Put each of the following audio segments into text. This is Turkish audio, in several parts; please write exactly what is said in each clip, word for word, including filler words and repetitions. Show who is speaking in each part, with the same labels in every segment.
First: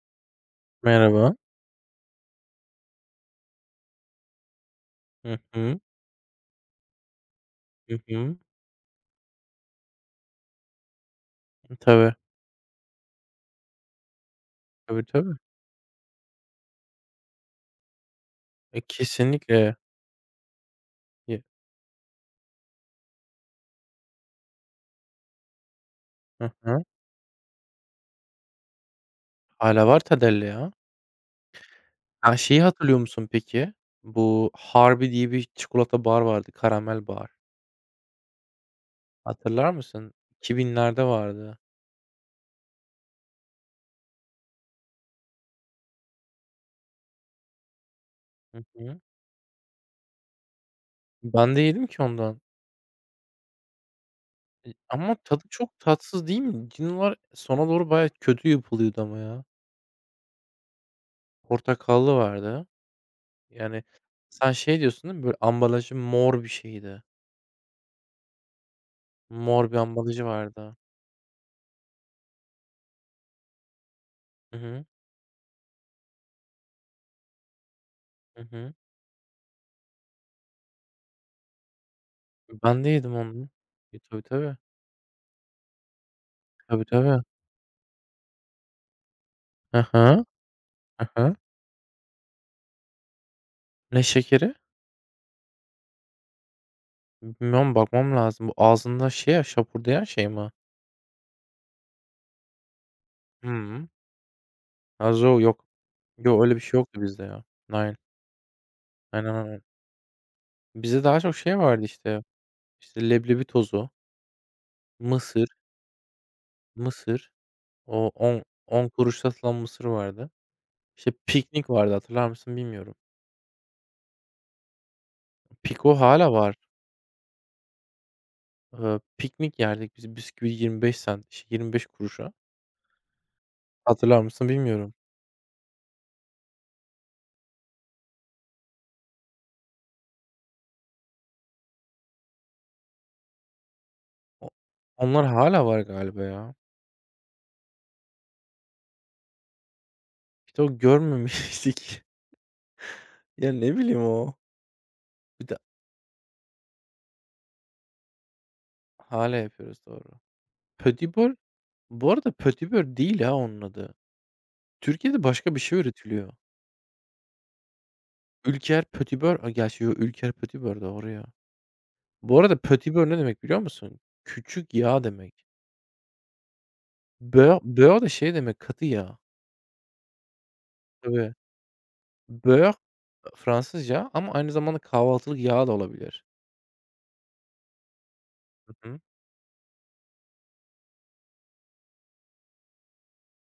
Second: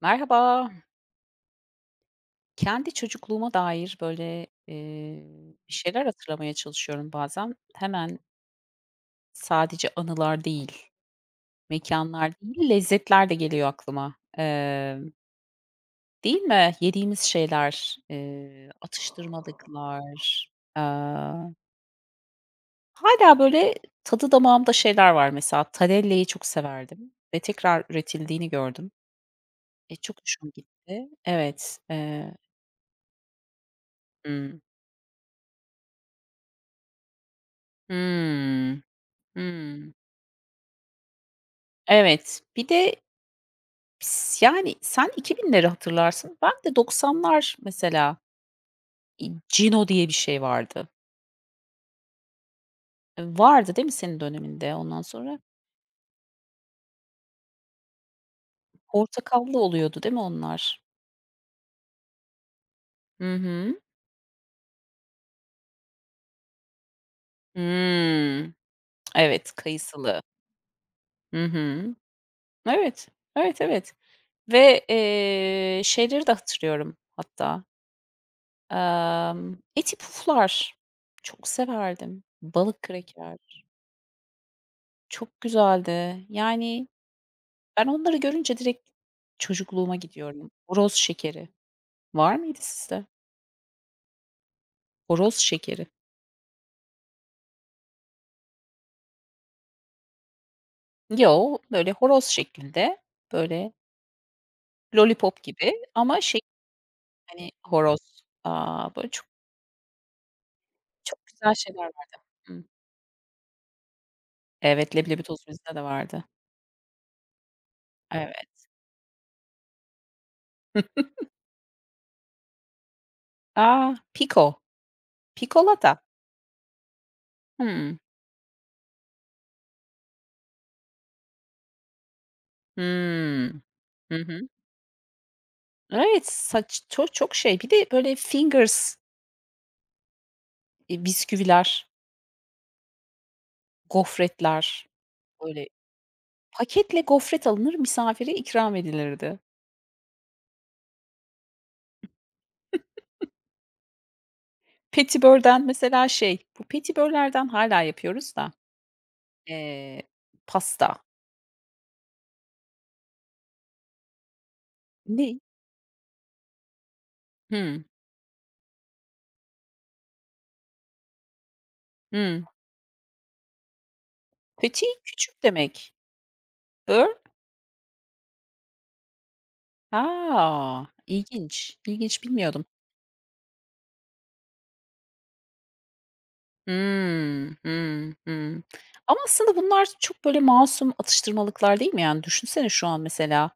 Speaker 1: Merhaba.
Speaker 2: Merhaba.
Speaker 1: Kendi çocukluğuma dair, böyle, eee,
Speaker 2: Hı
Speaker 1: bir
Speaker 2: hı.
Speaker 1: şeyler hatırlamaya çalışıyorum bazen.
Speaker 2: Hı
Speaker 1: Hemen
Speaker 2: hı.
Speaker 1: sadece anılar değil,
Speaker 2: Tabii.
Speaker 1: mekanlar değil, lezzetler de geliyor aklıma.
Speaker 2: Tabii,
Speaker 1: Emm,
Speaker 2: tabii.
Speaker 1: değil mi? Yediğimiz şeyler, eee,
Speaker 2: E, kesinlikle.
Speaker 1: atıştırmalıklar,
Speaker 2: Ye
Speaker 1: aaa, hâlâ, böyle, tadı damağımda şeyler var mesela. Tadelle'yi çok
Speaker 2: hı hı.
Speaker 1: severdim ve tekrar üretildiğini gördüm.
Speaker 2: Hâlâ
Speaker 1: E,
Speaker 2: var
Speaker 1: çok
Speaker 2: Tadelle
Speaker 1: hoşuma
Speaker 2: ya.
Speaker 1: gitti. Evet. Eee
Speaker 2: Ha, şeyi hatırlıyor musun peki? Bu
Speaker 1: Hımm.
Speaker 2: Harbi diye bir çikolata bar vardı, karamel bar.
Speaker 1: Hımm.
Speaker 2: Hatırlar
Speaker 1: Hımm.
Speaker 2: mısın? İki binlerde vardı.
Speaker 1: Evet, bir de s yani sen iki binleri hatırlarsın. Ben de doksanlar mesela,
Speaker 2: Hı hı.
Speaker 1: iii, Cino diye bir şey vardı.
Speaker 2: Ben de yedim ki ondan.
Speaker 1: Eee, vardı değil mi senin döneminde?
Speaker 2: İ
Speaker 1: Ondan
Speaker 2: ama
Speaker 1: sonra
Speaker 2: tadı çok tatsız değil mi? Cinolar sona doğru bayağı kötü yapılıyordu ama ya.
Speaker 1: portakallı oluyordu değil mi onlar?
Speaker 2: Portakallı vardı.
Speaker 1: Hı hı.
Speaker 2: Yani sen şey diyorsun değil mi? Böyle ambalajı mor bir şeydi.
Speaker 1: Hımm. Evet,
Speaker 2: Mor bir
Speaker 1: kayısılı.
Speaker 2: ambalajı vardı.
Speaker 1: Hı hı. Evet, evet, evet
Speaker 2: Hı
Speaker 1: ve,
Speaker 2: hı.
Speaker 1: eee, şeyleri de hatırlıyorum hatta,
Speaker 2: Hı hı.
Speaker 1: emm, Eti Puflar çok severdim. Balık
Speaker 2: Ben de yedim
Speaker 1: kraker
Speaker 2: onu. E, tabii, tabii.
Speaker 1: çok güzeldi.
Speaker 2: Tabii,
Speaker 1: Yani
Speaker 2: tabii.
Speaker 1: ben onları görünce direkt
Speaker 2: Hı
Speaker 1: çocukluğuma
Speaker 2: hı.
Speaker 1: gidiyorum. Horoz
Speaker 2: Hı hı.
Speaker 1: şekeri. Var mıydı sizde?
Speaker 2: Ne şekeri?
Speaker 1: Horoz şekeri.
Speaker 2: Bilmiyorum, bakmam lazım. Bu ağzında şey ya, şapurdayan şey mi?
Speaker 1: Yo, böyle horoz şeklinde, böyle
Speaker 2: Hımm. Ha,
Speaker 1: lollipop
Speaker 2: yok.
Speaker 1: gibi ama şey,
Speaker 2: Yo, öyle bir şey yoktu bizde ya.
Speaker 1: hani,
Speaker 2: Aynen.
Speaker 1: horoz. Aaa, böyle çok
Speaker 2: Aynen, aynen. Bizde daha
Speaker 1: çok
Speaker 2: çok
Speaker 1: güzel
Speaker 2: şey
Speaker 1: şeyler
Speaker 2: vardı
Speaker 1: var.
Speaker 2: işte,
Speaker 1: Hı.
Speaker 2: işte leblebi tozu,
Speaker 1: Evet, leblebi tozu
Speaker 2: mısır,
Speaker 1: bizde de vardı.
Speaker 2: mısır, o
Speaker 1: Evet.
Speaker 2: on on kuruşa satılan mısır vardı. İşte piknik vardı, hatırlar mısın bilmiyorum.
Speaker 1: A! Piko.
Speaker 2: Piko
Speaker 1: Pikolata.
Speaker 2: hâlâ var.
Speaker 1: Hımm.
Speaker 2: Eee, piknik yerdik biz bisküvi yirmi beş sent, işte yirmi beş kuruşa.
Speaker 1: Hımm. Hı
Speaker 2: Hatırlar
Speaker 1: hı.
Speaker 2: mısın bilmiyorum.
Speaker 1: Evet, saç çok çok şey, bir de böyle fingers, iii, bisküviler,
Speaker 2: O
Speaker 1: gofretler,
Speaker 2: onlar hala
Speaker 1: böyle
Speaker 2: var galiba ya.
Speaker 1: paketle gofret alınır, misafire ikram edilirdi.
Speaker 2: İşte o görmemiştik. Ya, ne bileyim o. Bir de
Speaker 1: Petibörden mesela şey, bu petibörlerden hâlâ yapıyoruz da,
Speaker 2: hala yapıyoruz,
Speaker 1: eee,
Speaker 2: doğru.
Speaker 1: pasta.
Speaker 2: Pödibol bu arada pötibör değil ha onun adı. Türkiye'de
Speaker 1: Ne?
Speaker 2: başka bir şey üretiliyor.
Speaker 1: Hımm.
Speaker 2: Ülker pötibör a, gerçi yo, Ülker pötibör de oraya. Bu
Speaker 1: Hımm.
Speaker 2: arada pötibör ne demek biliyor musun? Küçük
Speaker 1: Petit
Speaker 2: yağ
Speaker 1: küçük
Speaker 2: demek.
Speaker 1: demek. Bör
Speaker 2: Beurre bö de şey demek, katı yağ.
Speaker 1: A!
Speaker 2: Tabii.
Speaker 1: İlginç, ilginç bilmiyordum.
Speaker 2: Beurre Fransızca ama aynı zamanda kahvaltılık yağ da olabilir.
Speaker 1: Hımm. Hımm, hımm.
Speaker 2: Hı hı.
Speaker 1: Ama aslında bunlar çok böyle masum atıştırmalıklar değil mi? Yani düşünsene şu an mesela,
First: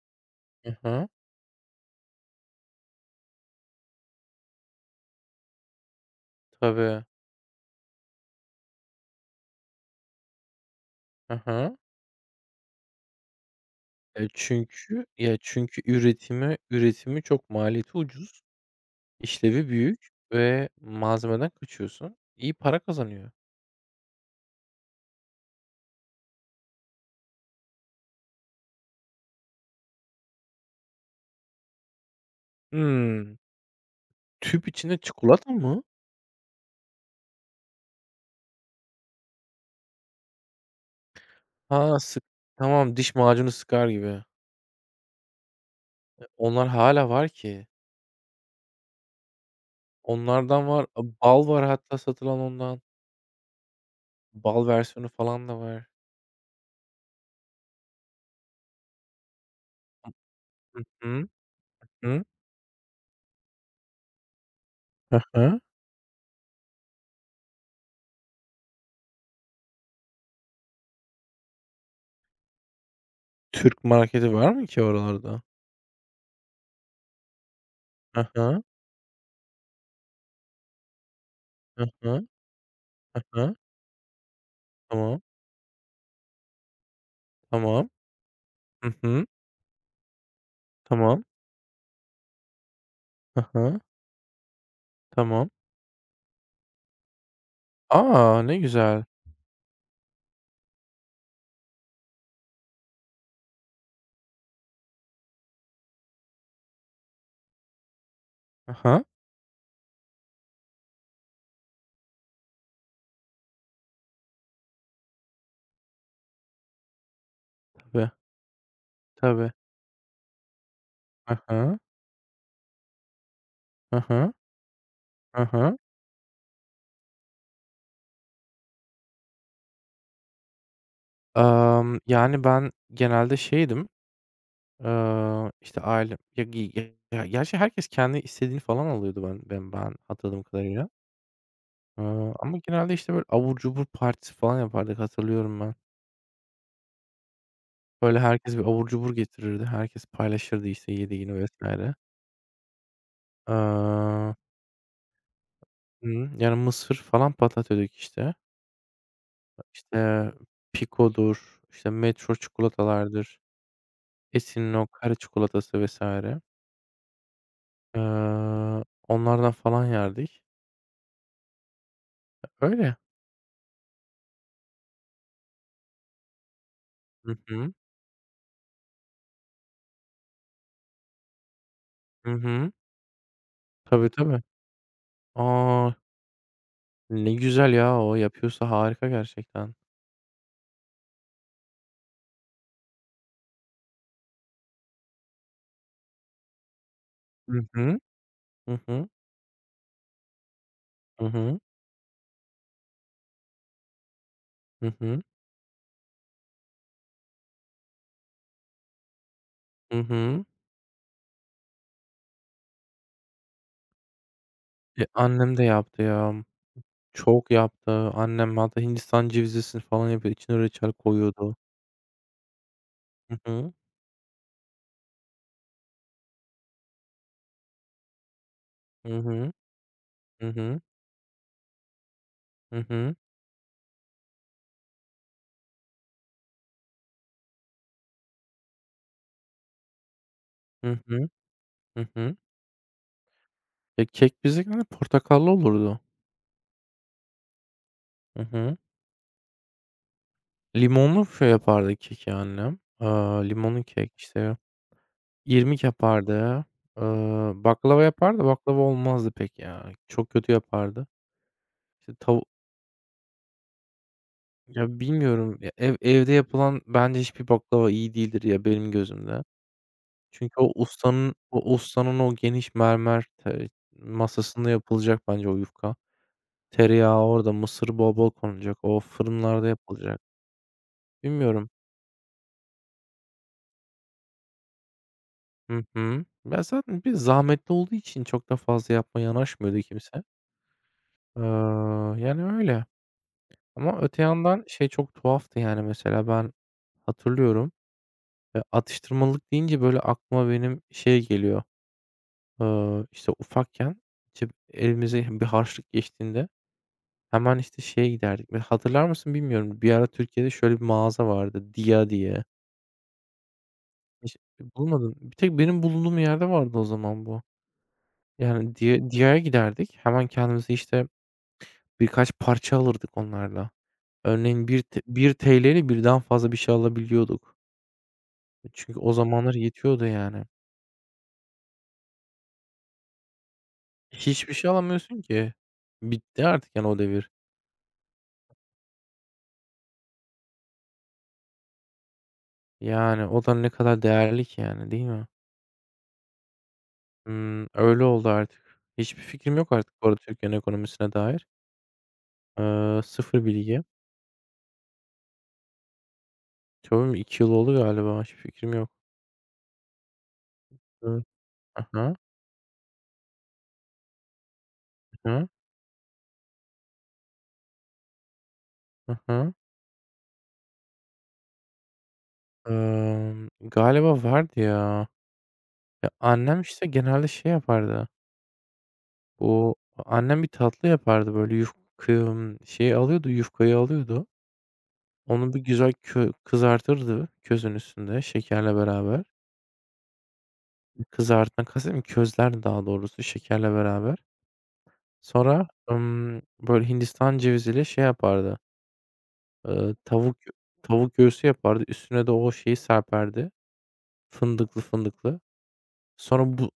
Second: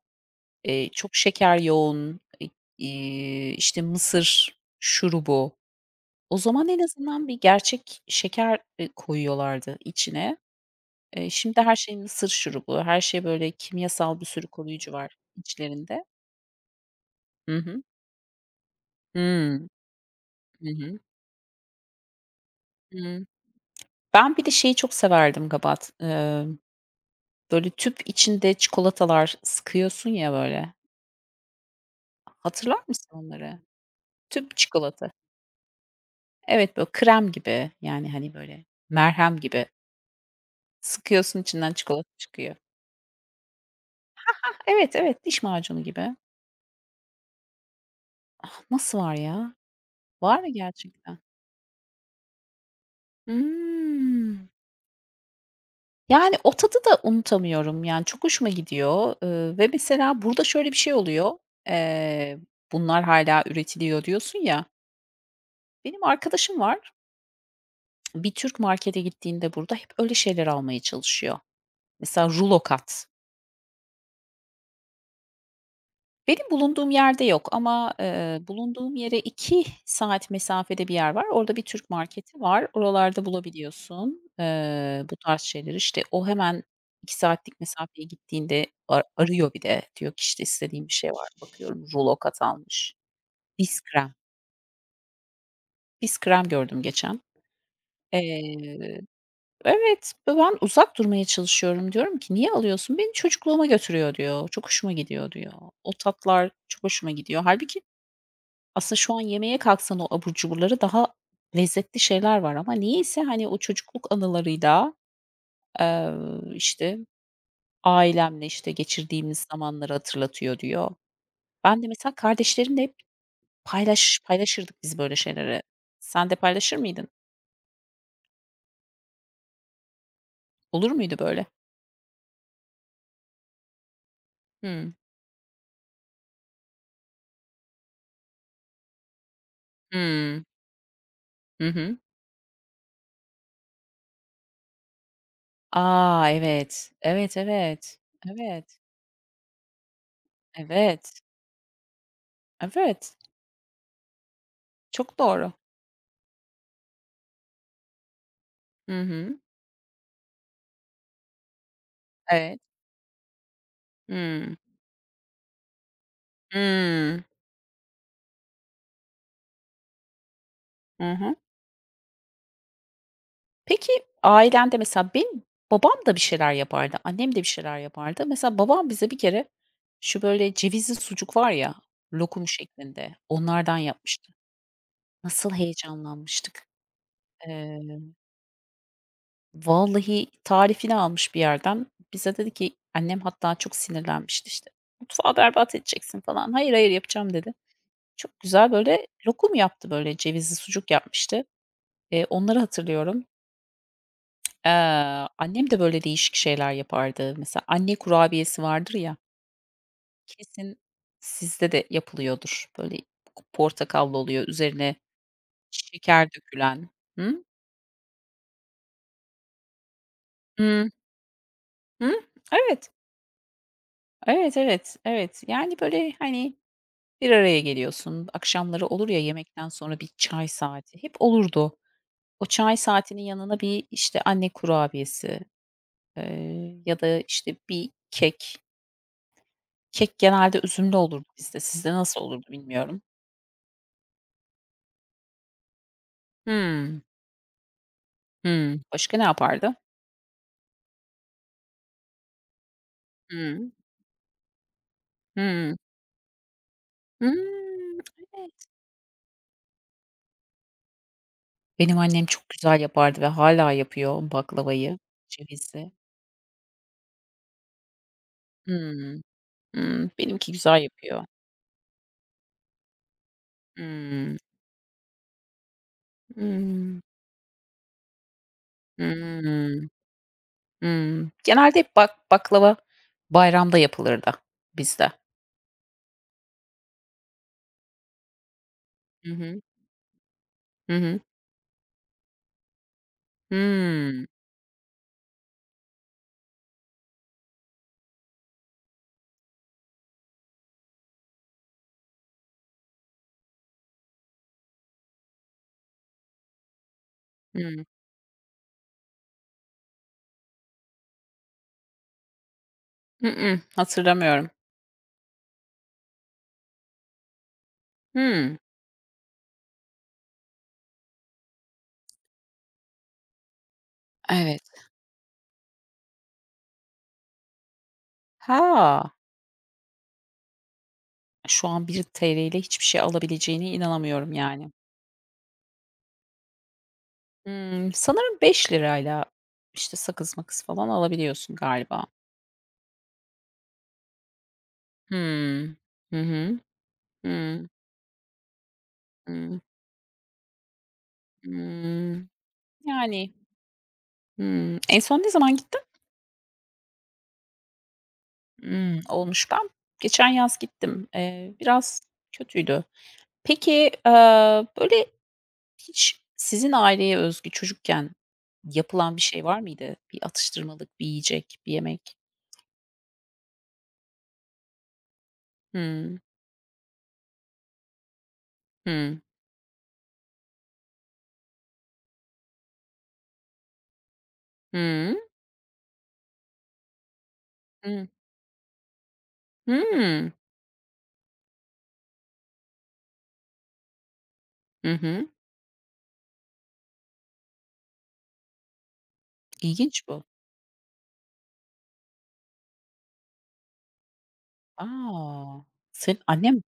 Speaker 2: Hı
Speaker 1: eee,
Speaker 2: hı.
Speaker 1: çok şeker yoğun, i iii, işte, mısır şurubu. O zaman en
Speaker 2: Tabii.
Speaker 1: azından bir gerçek şeker, eee, koyuyorlardı içine. Eee,
Speaker 2: Hı
Speaker 1: şimdi her
Speaker 2: hı.
Speaker 1: şey mısır şurubu, her şey böyle kimyasal bir
Speaker 2: Eee,
Speaker 1: sürü koruyucu
Speaker 2: çünkü
Speaker 1: var
Speaker 2: ya, çünkü
Speaker 1: içlerinde.
Speaker 2: üretimi üretimi çok
Speaker 1: Hı hı.
Speaker 2: maliyeti ucuz,
Speaker 1: Hımm.
Speaker 2: işlevi büyük
Speaker 1: Hı
Speaker 2: ve
Speaker 1: hı.
Speaker 2: malzemeden kaçıyorsun. İyi para
Speaker 1: Hımm.
Speaker 2: kazanıyor.
Speaker 1: Ben bir de şeyi çok severdim gabat. Emm, böyle tüp içinde çikolatalar sıkıyorsun ya böyle. Hatırlar mısın
Speaker 2: Hımm.
Speaker 1: onları? Tüp
Speaker 2: Tüp içinde
Speaker 1: çikolata.
Speaker 2: çikolata mı?
Speaker 1: Evet, böyle krem gibi yani, hani, böyle merhem gibi sıkıyorsun içinden
Speaker 2: Ha,
Speaker 1: çikolata
Speaker 2: sık
Speaker 1: çıkıyor.
Speaker 2: tamam, diş macunu sıkar gibi. E,
Speaker 1: Evet, evet, diş macunu gibi.
Speaker 2: onlar hala var ki.
Speaker 1: Nasıl var ya? Var mı
Speaker 2: Onlardan var. A,
Speaker 1: gerçekten?
Speaker 2: bal var hatta satılan ondan.
Speaker 1: Hımm.
Speaker 2: Bal versiyonu falan da var.
Speaker 1: Yani, o tadı da unutamıyorum, yani, çok hoşuma gidiyor, ııı, ve mesela burada şöyle bir
Speaker 2: Hı
Speaker 1: şey oluyor,
Speaker 2: hı.
Speaker 1: eee, bunlar hâlâ üretiliyor diyorsun ya,
Speaker 2: Hı hı.
Speaker 1: benim arkadaşım var, bir Türk markete gittiğinde burada hep öyle şeyler almaya çalışıyor. Mesela rulo kat.
Speaker 2: Türk marketi var mı ki oralarda?
Speaker 1: Benim bulunduğum yerde yok ama,
Speaker 2: Hı
Speaker 1: eee,
Speaker 2: hı.
Speaker 1: bulunduğum yere iki saat mesafede bir yer var. Orada bir
Speaker 2: Hı
Speaker 1: Türk
Speaker 2: hı.
Speaker 1: marketi var.
Speaker 2: Hı
Speaker 1: Oralarda
Speaker 2: hı.
Speaker 1: bulabiliyorsun, eee, bu
Speaker 2: Tamam,
Speaker 1: tarz şeyleri. İşte, o hemen iki saatlik
Speaker 2: tamam.
Speaker 1: mesafeye gittiğinde
Speaker 2: Hı
Speaker 1: ar
Speaker 2: hı.
Speaker 1: arıyor bir de. Diyor ki, işte, istediğim bir şey
Speaker 2: Tamam.
Speaker 1: var. Bakıyorum, rulo kat almış.
Speaker 2: Hı
Speaker 1: Diz
Speaker 2: hı.
Speaker 1: krem.
Speaker 2: Tamam.
Speaker 1: Diz krem gördüm geçen.
Speaker 2: A! Ne
Speaker 1: Eee,
Speaker 2: güzel.
Speaker 1: evet, ben uzak durmaya çalışıyorum. Diyorum ki, "Niye alıyorsun?" "Beni çocukluğuma götürüyor," diyor. "Çok hoşuma gidiyor," diyor. "O tatlar çok hoşuma gidiyor." Halbuki.
Speaker 2: Hı
Speaker 1: Aslında
Speaker 2: hı.
Speaker 1: şu an yemeye kalksan o abur cuburları daha lezzetli şeyler var ama niyeyse, hani, o çocukluk anılarıyla, eee, işte,
Speaker 2: Tabii,
Speaker 1: ailemle, işte, geçirdiğimiz
Speaker 2: tabii.
Speaker 1: zamanları hatırlatıyor diyor.
Speaker 2: Hı hı.
Speaker 1: Ben de mesela kardeşlerimle hep
Speaker 2: Hı
Speaker 1: paylaş
Speaker 2: hı.
Speaker 1: paylaşırdık biz böyle şeyleri. Sen de paylaşır mıydın? Olur muydu böyle?
Speaker 2: Yani, ben genelde şeydim,
Speaker 1: Hımm.
Speaker 2: eee, işte, aile ya gi ya gerçi herkes kendi istediğini falan alıyordu ben ben ben hatırladığım
Speaker 1: Hımm.
Speaker 2: kadarıyla.
Speaker 1: Hı hı.
Speaker 2: Iıı, ama genelde, işte, böyle abur cubur partisi falan yapardık hatırlıyorum ben.
Speaker 1: A! Evet. Evet, evet.
Speaker 2: Böyle herkes bir
Speaker 1: Evet.
Speaker 2: abur cubur getirirdi. Herkes paylaşırdı, işte,
Speaker 1: Evet.
Speaker 2: yediğini vesaire.
Speaker 1: Evet.
Speaker 2: Iıı,
Speaker 1: Çok doğru.
Speaker 2: hı, yani, mısır falan patlatıyorduk, işte.
Speaker 1: Hı hı.
Speaker 2: İşte, Pico'dur, işte, Metro
Speaker 1: Evet.
Speaker 2: çikolatalardır,
Speaker 1: Hımm.
Speaker 2: Esin'in o kare çikolatası vesaire.
Speaker 1: Hımm.
Speaker 2: Eee, onlardan falan yerdik.
Speaker 1: Hı hı.
Speaker 2: Öyle.
Speaker 1: Peki, ailende mesela benim babam da bir şeyler yapardı, annem
Speaker 2: Hı
Speaker 1: de bir
Speaker 2: hı.
Speaker 1: şeyler yapardı. Mesela babam bize bir kere şu böyle cevizli sucuk var ya,
Speaker 2: Hı
Speaker 1: lokum
Speaker 2: hı.
Speaker 1: şeklinde, onlardan
Speaker 2: Tabii,
Speaker 1: yapmıştı.
Speaker 2: tabii.
Speaker 1: Nasıl
Speaker 2: Aa,
Speaker 1: heyecanlanmıştık.
Speaker 2: ne güzel
Speaker 1: Eee,
Speaker 2: ya o. Yapıyorsa harika gerçekten.
Speaker 1: Vallahi tarifini almış bir yerden. Bize dedi ki annem hatta çok sinirlenmişti işte. "Mutfağı berbat edeceksin," falan. "Hayır, hayır, yapacağım," dedi.
Speaker 2: Hı hı.
Speaker 1: Çok güzel
Speaker 2: Hı
Speaker 1: böyle
Speaker 2: hı.
Speaker 1: lokum yaptı, böyle cevizli sucuk
Speaker 2: Hı
Speaker 1: yapmıştı.
Speaker 2: hı.
Speaker 1: Eee, onları hatırlıyorum.
Speaker 2: Hı hı.
Speaker 1: Eee, annem de böyle değişik şeyler yapardı. Mesela anne kurabiyesi vardır ya,
Speaker 2: Hı hı.
Speaker 1: kesin sizde de yapılıyordur. Böyle portakallı oluyor, üzerine
Speaker 2: E, annem de yaptı
Speaker 1: şeker
Speaker 2: ya.
Speaker 1: dökülen. Hı?
Speaker 2: Çok yaptı. Annem hatta Hindistan cevizlisini falan yapıyor. İçine
Speaker 1: Hı,
Speaker 2: reçel koyuyordu.
Speaker 1: hı. Evet,
Speaker 2: Hı hı.
Speaker 1: evet, evet, evet. Yani böyle, hani, bir araya geliyorsun. Akşamları olur
Speaker 2: Hı
Speaker 1: ya
Speaker 2: hı.
Speaker 1: yemekten sonra bir
Speaker 2: Hı
Speaker 1: çay
Speaker 2: hı.
Speaker 1: saati, hep olurdu. O çay
Speaker 2: Hı hı.
Speaker 1: saatinin yanına bir, işte, anne kurabiyesi, eee, ya da, işte, bir kek. Kek genelde üzümlü
Speaker 2: Hı
Speaker 1: olurdu
Speaker 2: hı.
Speaker 1: bizde. Sizde
Speaker 2: Hı hı.
Speaker 1: nasıl
Speaker 2: Hı hı.
Speaker 1: olurdu bilmiyorum.
Speaker 2: E, kek bizdeki hani portakallı olurdu.
Speaker 1: Hımm.
Speaker 2: Hı hı.
Speaker 1: Hımm. Başka ne yapardı?
Speaker 2: Limonlu şey yapardı keki annem. Aaa,
Speaker 1: Hımm.
Speaker 2: limonlu kek, işte,
Speaker 1: Hımm.
Speaker 2: irmik yapardı. Iıı,
Speaker 1: Hımm.
Speaker 2: baklava yapardı,
Speaker 1: Evet.
Speaker 2: baklava olmazdı pek ya. Çok kötü yapardı.
Speaker 1: Benim
Speaker 2: İşte,
Speaker 1: annem
Speaker 2: tavu
Speaker 1: çok güzel yapardı ve hâlâ yapıyor baklavayı,
Speaker 2: ya bilmiyorum ya
Speaker 1: cevizi.
Speaker 2: ev evde yapılan bence hiçbir baklava iyi değildir ya benim
Speaker 1: Hımm.
Speaker 2: gözümde.
Speaker 1: Hımm. Benimki
Speaker 2: Çünkü o
Speaker 1: güzel yapıyor.
Speaker 2: ustanın o ustanın o geniş mermer te
Speaker 1: Hımm.
Speaker 2: masasında yapılacak bence o yufka.
Speaker 1: Hımm.
Speaker 2: Tereyağı orada, mısır bol bol konulacak. O fırınlarda
Speaker 1: Hımm.
Speaker 2: yapılacak.
Speaker 1: Hımm.
Speaker 2: Bilmiyorum.
Speaker 1: Genelde hep bak baklava bayramda yapılırdı bizde.
Speaker 2: Hı hı. Ya, zaten bir zahmetli olduğu için çok da fazla yapmaya
Speaker 1: Hı hı.
Speaker 2: yanaşmıyordu kimse.
Speaker 1: Hı hı.
Speaker 2: Eee, yani öyle. Ama öte
Speaker 1: Hımm.
Speaker 2: yandan şey çok tuhaftı, yani, mesela ben hatırlıyorum, eee, atıştırmalık deyince böyle aklıma benim şey geliyor, eee, işte, ufakken cep elimize bir harçlık geçtiğinde hemen, işte,
Speaker 1: Hımm.
Speaker 2: şeye giderdik. Böyle hatırlar mısın bilmiyorum. Bir ara Türkiye'de şöyle bir mağaza vardı, Dia diye.
Speaker 1: I ıh,
Speaker 2: Hiç
Speaker 1: hatırlamıyorum.
Speaker 2: bulmadın. Bir tek benim bulunduğum yerde vardı o zaman bu.
Speaker 1: Hımm.
Speaker 2: Yani, Dia DİA'ya giderdik. Hemen kendimize, işte birkaç parça alırdık onlarla.
Speaker 1: Evet.
Speaker 2: Örneğin bir T ₺birle birden fazla bir şey alabiliyorduk. Çünkü o
Speaker 1: Ha!
Speaker 2: zamanlar yetiyordu yani.
Speaker 1: Şu an ₺bir lira ile hiçbir şey alabileceğine inanamıyorum
Speaker 2: Hiçbir
Speaker 1: yani.
Speaker 2: şey alamıyorsun ki. Bitti artık yani o devir.
Speaker 1: Hımm, sanırım beş lirayla işte sakız makız falan alabiliyorsun galiba.
Speaker 2: Yani o da ne kadar değerli ki yani değil mi?
Speaker 1: Hımm. Hı hı.
Speaker 2: Imm,
Speaker 1: Hımm.
Speaker 2: öyle oldu artık. Hiçbir fikrim
Speaker 1: Hımm.
Speaker 2: yok artık bu arada Türkiye'nin ekonomisine dair.
Speaker 1: Hımm.
Speaker 2: Eee,
Speaker 1: Yani,
Speaker 2: sıfır bilgi.
Speaker 1: hımm. En son ne zaman gittin?
Speaker 2: Tabii mi? iki yıl oldu galiba. Hiçbir fikrim yok.
Speaker 1: Hımm, olmuş. Ben geçen yaz gittim.
Speaker 2: Hı hı.
Speaker 1: Eee,
Speaker 2: Hı
Speaker 1: biraz
Speaker 2: hı.
Speaker 1: kötüydü. Peki, eee, böyle
Speaker 2: Hı
Speaker 1: hiç sizin aileye özgü çocukken yapılan
Speaker 2: hı.
Speaker 1: bir şey
Speaker 2: Hı.
Speaker 1: var mıydı? Bir atıştırmalık, bir yiyecek, bir yemek?
Speaker 2: Emm, galiba vardı ya. Ya,
Speaker 1: Hımm.
Speaker 2: annem, işte, genelde şey yapardı.
Speaker 1: Hı.
Speaker 2: Bu annem bir tatlı yapardı böyle yuf kıym şeyi alıyordu, yufkayı alıyordu.
Speaker 1: Hı.
Speaker 2: Onu bir güzel kö kızartırdı közün
Speaker 1: Hıı.
Speaker 2: üstünde şekerle beraber.
Speaker 1: Hımm.
Speaker 2: Kızartmak kastetmiyorum, közlerdi daha doğrusu şekerle beraber.
Speaker 1: Hı hı.
Speaker 2: Sonra, ımm, böyle Hindistan ceviziyle şey yapardı, ııı,
Speaker 1: İlginç bu.
Speaker 2: tavuk tavuk göğsü yapardı. Üstüne de o şeyi serperdi, fındıklı
Speaker 1: A!
Speaker 2: fındıklı.
Speaker 1: Senin
Speaker 2: Sonra
Speaker 1: annen
Speaker 2: bu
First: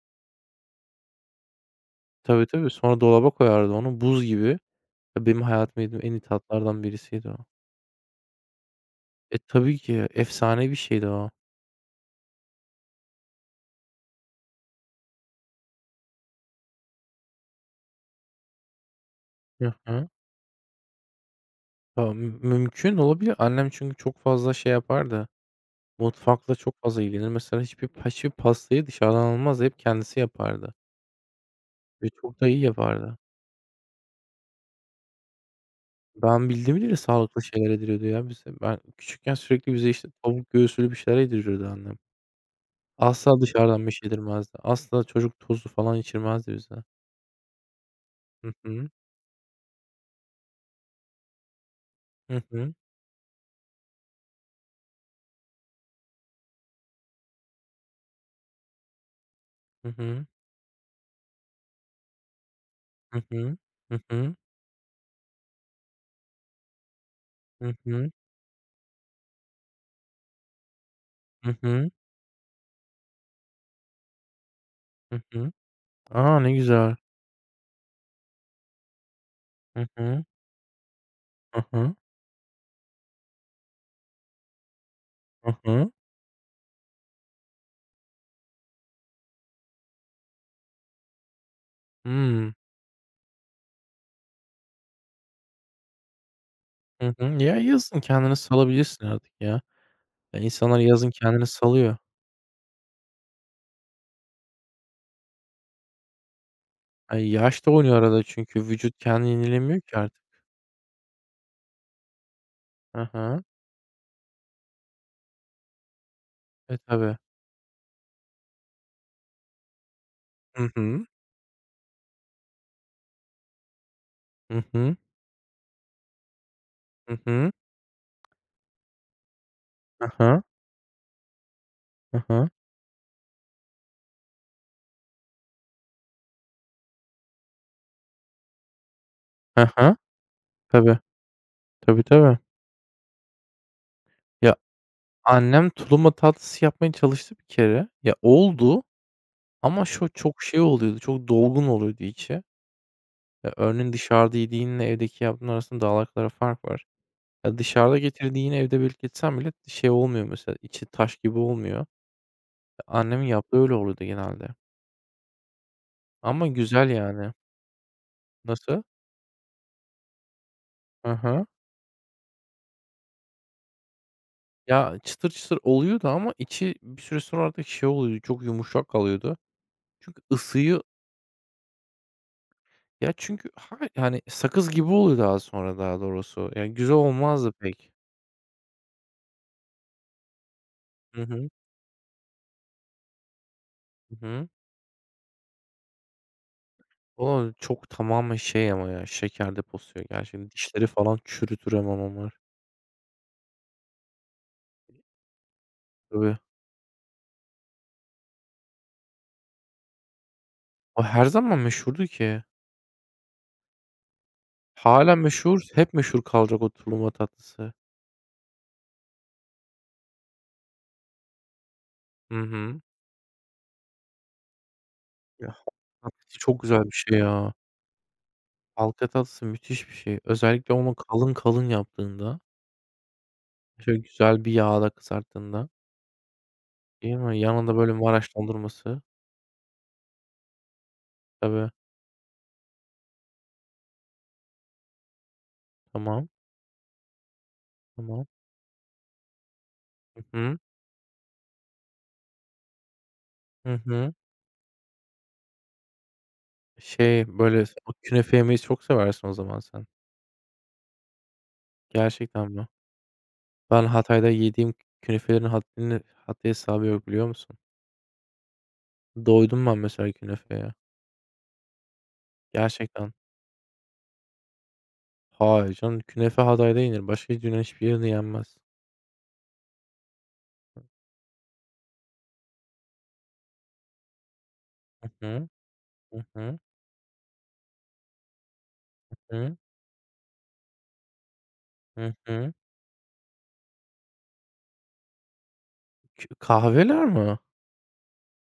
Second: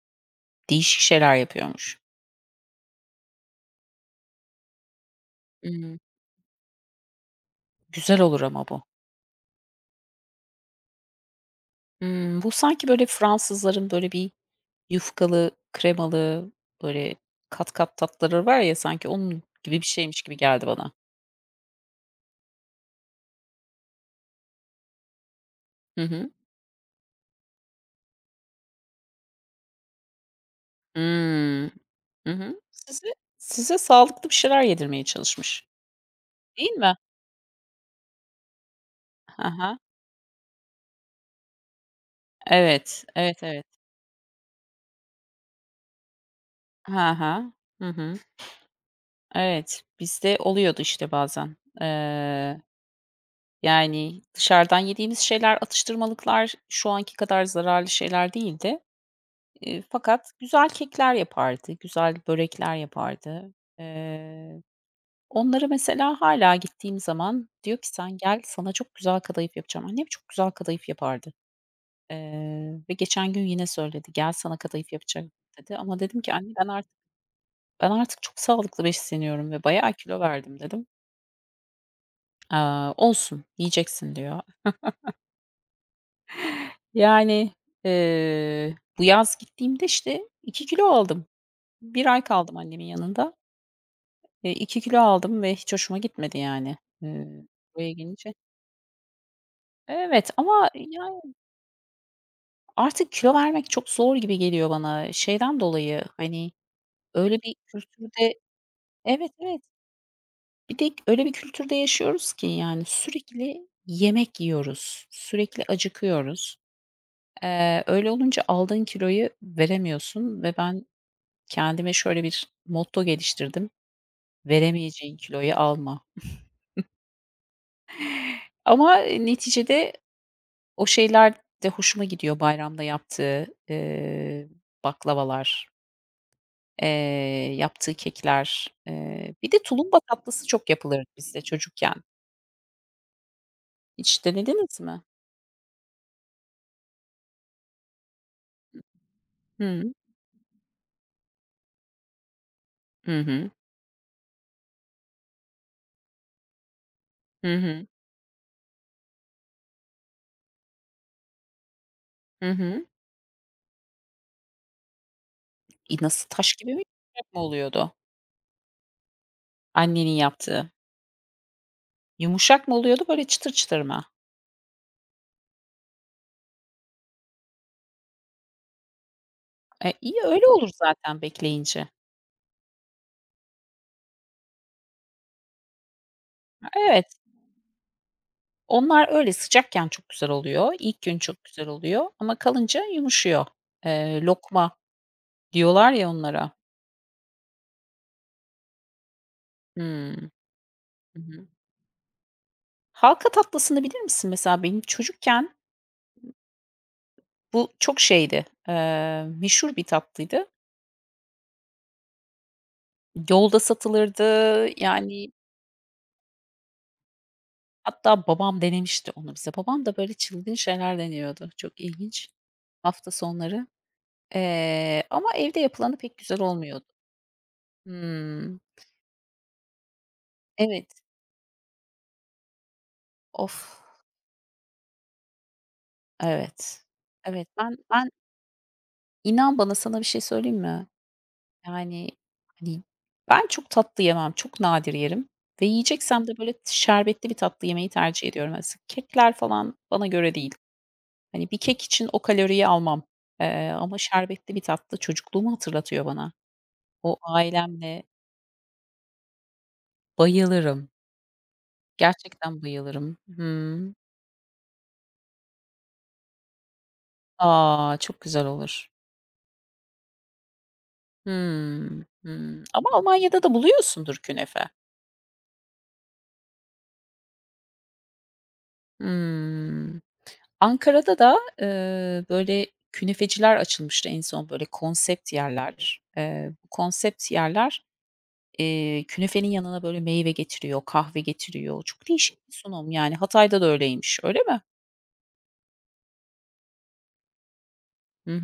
Speaker 1: değişik şeyler yapıyormuş.
Speaker 2: tabii, tabii. Sonra dolaba koyardı onu buz gibi. Ya, benim hayatımda
Speaker 1: Hımm.
Speaker 2: yediğim en iyi tatlardan birisiydi o.
Speaker 1: Güzel olur ama bu.
Speaker 2: E, tabii ki efsane bir şeydi o.
Speaker 1: Hımm. Bu sanki böyle Fransızların böyle bir yufkalı, kremalı, böyle kat kat tatlıları var ya sanki onun
Speaker 2: Hı
Speaker 1: gibi bir
Speaker 2: hı.
Speaker 1: şeymiş gibi geldi bana.
Speaker 2: A, mü mümkün olabilir. Annem çünkü çok fazla şey yapardı.
Speaker 1: Hı hı.
Speaker 2: Mutfakla çok fazla ilgilenir. Mesela hiçbir pa hiçbir pastayı dışarıdan almazdı. Hep kendisi yapardı
Speaker 1: Hımm.
Speaker 2: ve
Speaker 1: Hı
Speaker 2: çok da iyi
Speaker 1: hı. Sizi
Speaker 2: yapardı.
Speaker 1: size sağlıklı bir şeyler yedirmeye çalışmış,
Speaker 2: Ben
Speaker 1: değil
Speaker 2: bildiğim
Speaker 1: mi?
Speaker 2: bileli sağlıklı şeyler yediriyordu ya bize. Ben küçükken
Speaker 1: Hı
Speaker 2: sürekli
Speaker 1: hı.
Speaker 2: bize, işte, tavuk göğsülü bir şeyler yediriyordu annem.
Speaker 1: Evet,
Speaker 2: Asla
Speaker 1: evet, evet.
Speaker 2: dışarıdan bir şey yedirmezdi. Asla çocuk tozu falan içirmezdi bize.
Speaker 1: Hı hı. Hı hı.
Speaker 2: Hı hı.
Speaker 1: Evet, bizde oluyordu işte bazen.
Speaker 2: Hı
Speaker 1: Eee,
Speaker 2: hı.
Speaker 1: yani dışarıdan yediğimiz şeyler, atıştırmalıklar şu anki kadar zararlı şeyler değildi. Eee,
Speaker 2: Hı hı.
Speaker 1: fakat güzel kekler yapardı, güzel börekler
Speaker 2: Hı
Speaker 1: yapardı.
Speaker 2: hı. Hı hı.
Speaker 1: Eee, Onları mesela hala gittiğim zaman
Speaker 2: Hı
Speaker 1: diyor ki
Speaker 2: hı.
Speaker 1: "Sen gel, sana çok güzel kadayıf yapacağım." Annem çok güzel kadayıf yapardı.
Speaker 2: Hı hı.
Speaker 1: Eee, ve geçen gün yine söyledi, "Gel, sana kadayıf
Speaker 2: Hı
Speaker 1: yapacağım,"
Speaker 2: hı.
Speaker 1: dedi. Ama dedim ki
Speaker 2: A!
Speaker 1: "Anne
Speaker 2: Ne
Speaker 1: ben artık
Speaker 2: güzel.
Speaker 1: ben artık çok sağlıklı besleniyorum ve
Speaker 2: Hı
Speaker 1: bayağı kilo
Speaker 2: hı.
Speaker 1: verdim," dedim.
Speaker 2: Hı hı.
Speaker 1: Aaa, "Olsun, yiyeceksin," diyor.
Speaker 2: Hı hı.
Speaker 1: Yani, eee, bu yaz gittiğimde, işte, iki kilo aldım. Bir ay
Speaker 2: Hımm.
Speaker 1: kaldım annemin yanında. Eee, 2 kilo aldım ve hiç hoşuma gitmedi yani.
Speaker 2: Hı hı.
Speaker 1: Eee,
Speaker 2: Ya,
Speaker 1: Buraya
Speaker 2: yazın
Speaker 1: gelince.
Speaker 2: kendini salabilirsin artık ya.
Speaker 1: Evet
Speaker 2: Ya,
Speaker 1: ama
Speaker 2: insanlar yazın
Speaker 1: yani
Speaker 2: kendini salıyor.
Speaker 1: artık kilo vermek çok zor gibi geliyor bana. Şeyden dolayı, hani,
Speaker 2: Ay,
Speaker 1: öyle bir
Speaker 2: yağış da oynuyor arada
Speaker 1: kültürde.
Speaker 2: çünkü vücut kendini
Speaker 1: Evet, evet.
Speaker 2: yenilemiyor ki artık.
Speaker 1: Bir de öyle bir kültürde yaşıyoruz ki yani
Speaker 2: Hı hı.
Speaker 1: sürekli yemek yiyoruz, sürekli acıkıyoruz.
Speaker 2: E, tabii.
Speaker 1: Eee, öyle olunca aldığın kiloyu veremiyorsun ve
Speaker 2: Hı
Speaker 1: ben
Speaker 2: hı.
Speaker 1: kendime şöyle bir motto geliştirdim:
Speaker 2: Hı hı.
Speaker 1: "Veremeyeceğin kiloyu alma."
Speaker 2: Hı hı.
Speaker 1: Ama, neticede
Speaker 2: Hı hı.
Speaker 1: o şeyler de hoşuma
Speaker 2: Hı
Speaker 1: gidiyor.
Speaker 2: hı.
Speaker 1: Bayramda yaptığı, eee, baklavalar, eee, yaptığı kekler, eee, bir de
Speaker 2: Hı hı.
Speaker 1: tulumba tatlısı çok
Speaker 2: Tabii.
Speaker 1: yapılırdı bizde çocukken.
Speaker 2: Tabii, tabii.
Speaker 1: Hiç
Speaker 2: Ya,
Speaker 1: denediniz mi?
Speaker 2: annem tulumba tatlısı yapmaya çalıştı bir kere. Ya, oldu ama
Speaker 1: Hıı.
Speaker 2: şu çok şey oluyordu, çok dolgun oluyordu içi.
Speaker 1: Hı hı.
Speaker 2: Ya, örneğin dışarıda yediğinle evdeki yaptığın arasında dağlar kadar fark var.
Speaker 1: Hı
Speaker 2: Ya,
Speaker 1: hı.
Speaker 2: dışarıda getirdiği evde böyle geçsem bile şey olmuyor mesela, içi taş gibi olmuyor.
Speaker 1: Hı hı.
Speaker 2: Annemin yaptığı öyle oluyordu genelde
Speaker 1: İ nasıl,
Speaker 2: ama
Speaker 1: taş gibi mi,
Speaker 2: güzel
Speaker 1: yumuşak
Speaker 2: yani.
Speaker 1: mı oluyordu
Speaker 2: Nasıl?
Speaker 1: annenin yaptığı?
Speaker 2: Hı hı.
Speaker 1: Yumuşak mı oluyordu, böyle çıtır çıtır mı?
Speaker 2: Ya, çıtır çıtır oluyordu ama içi bir süre sonra artık şey oluyordu, çok yumuşak kalıyordu.
Speaker 1: E, iyi,
Speaker 2: Çünkü
Speaker 1: öyle olur
Speaker 2: ısıyı
Speaker 1: zaten bekleyince.
Speaker 2: ya, çünkü ha yani sakız gibi oluyor daha sonra daha doğrusu. Yani güzel
Speaker 1: Evet,
Speaker 2: olmazdı pek.
Speaker 1: onlar öyle sıcakken çok güzel oluyor. İlk gün
Speaker 2: Hı
Speaker 1: çok
Speaker 2: hı.
Speaker 1: güzel oluyor ama kalınca yumuşuyor.
Speaker 2: Hı
Speaker 1: Eee,
Speaker 2: hı.
Speaker 1: lokma diyorlar ya onlara.
Speaker 2: O çok tamamen şey ama ya, şeker deposu ya
Speaker 1: Hımm.
Speaker 2: gerçekten. Dişleri falan
Speaker 1: Hı hı.
Speaker 2: çürütür hemen onlar.
Speaker 1: Halka tatlısını bilir misin mesela? Benim çocukken
Speaker 2: Tabii.
Speaker 1: bu çok şeydi, eee, meşhur bir tatlıydı.
Speaker 2: O her zaman meşhurdu ki.
Speaker 1: Yolda satılırdı,
Speaker 2: Hâlen
Speaker 1: yani
Speaker 2: meşhur, hep meşhur kalacak o tulumba tatlısı.
Speaker 1: hatta babam denemişti onu bize. Babam da böyle çılgın şeyler deniyordu. Çok ilginç
Speaker 2: Hı hı.
Speaker 1: hafta sonları. Eee, ama
Speaker 2: Ya,
Speaker 1: evde
Speaker 2: halka
Speaker 1: yapılanı pek güzel
Speaker 2: tatlısı çok güzel
Speaker 1: olmuyordu.
Speaker 2: bir şey ya.
Speaker 1: Hımm.
Speaker 2: Halka tatlısı müthiş bir şey. Özellikle
Speaker 1: Evet.
Speaker 2: onu kalın kalın yaptığında,
Speaker 1: Of!
Speaker 2: şöyle güzel bir yağda kızarttığında,
Speaker 1: Evet.
Speaker 2: değil mi?
Speaker 1: Evet, ben
Speaker 2: Yanında böyle
Speaker 1: ben
Speaker 2: Maraş dondurması.
Speaker 1: inan bana sana bir şey söyleyeyim mi?
Speaker 2: Tabii.
Speaker 1: Yani, hani, ben çok tatlı yemem, çok nadir yerim ve yiyeceksem
Speaker 2: Tamam,
Speaker 1: de böyle şerbetli bir tatlı yemeyi
Speaker 2: tamam.
Speaker 1: tercih ediyorum. Mesela kekler falan bana
Speaker 2: Hı
Speaker 1: göre değil.
Speaker 2: hı.
Speaker 1: Hani, bir kek için o kaloriyi almam, eee,
Speaker 2: Hı
Speaker 1: ama
Speaker 2: hı.
Speaker 1: şerbetli bir tatlı çocukluğumu hatırlatıyor bana. O
Speaker 2: Şey, böyle s o
Speaker 1: ailemle
Speaker 2: künefe yemeyi çok seversin o zaman sen.
Speaker 1: bayılırım.
Speaker 2: Gerçekten
Speaker 1: Gerçekten
Speaker 2: mi?
Speaker 1: bayılırım.
Speaker 2: Ben
Speaker 1: Hımm.
Speaker 2: Hatay'da yediğim künefelerin haddini haddi hesabı yok biliyor musun?
Speaker 1: A! Çok güzel olur.
Speaker 2: Doydum ben mesela künefeye.
Speaker 1: Hımm. Hımm. Ama
Speaker 2: Gerçekten.
Speaker 1: Almanya'da da buluyorsundur künefe.
Speaker 2: Hayır canım, künefe Hatay'da yenir. Başka Yunan hiçbir yerde yenmez.
Speaker 1: Hımm. Ankara'da da, eee, böyle, künefeciler açılmıştı en son, böyle,
Speaker 2: Hı
Speaker 1: konsept
Speaker 2: hı.
Speaker 1: yerler.
Speaker 2: Hı
Speaker 1: Eee,
Speaker 2: hı.
Speaker 1: bu konsept yerler, eee, künefenin
Speaker 2: Hı.
Speaker 1: yanına, böyle, meyve getiriyor, kahve getiriyor. Çok
Speaker 2: Hı
Speaker 1: değişik bir
Speaker 2: hı.
Speaker 1: sunum, yani. Hatay'da da öyleymiş, öyle mi?
Speaker 2: Kü kahveler mi?
Speaker 1: Hı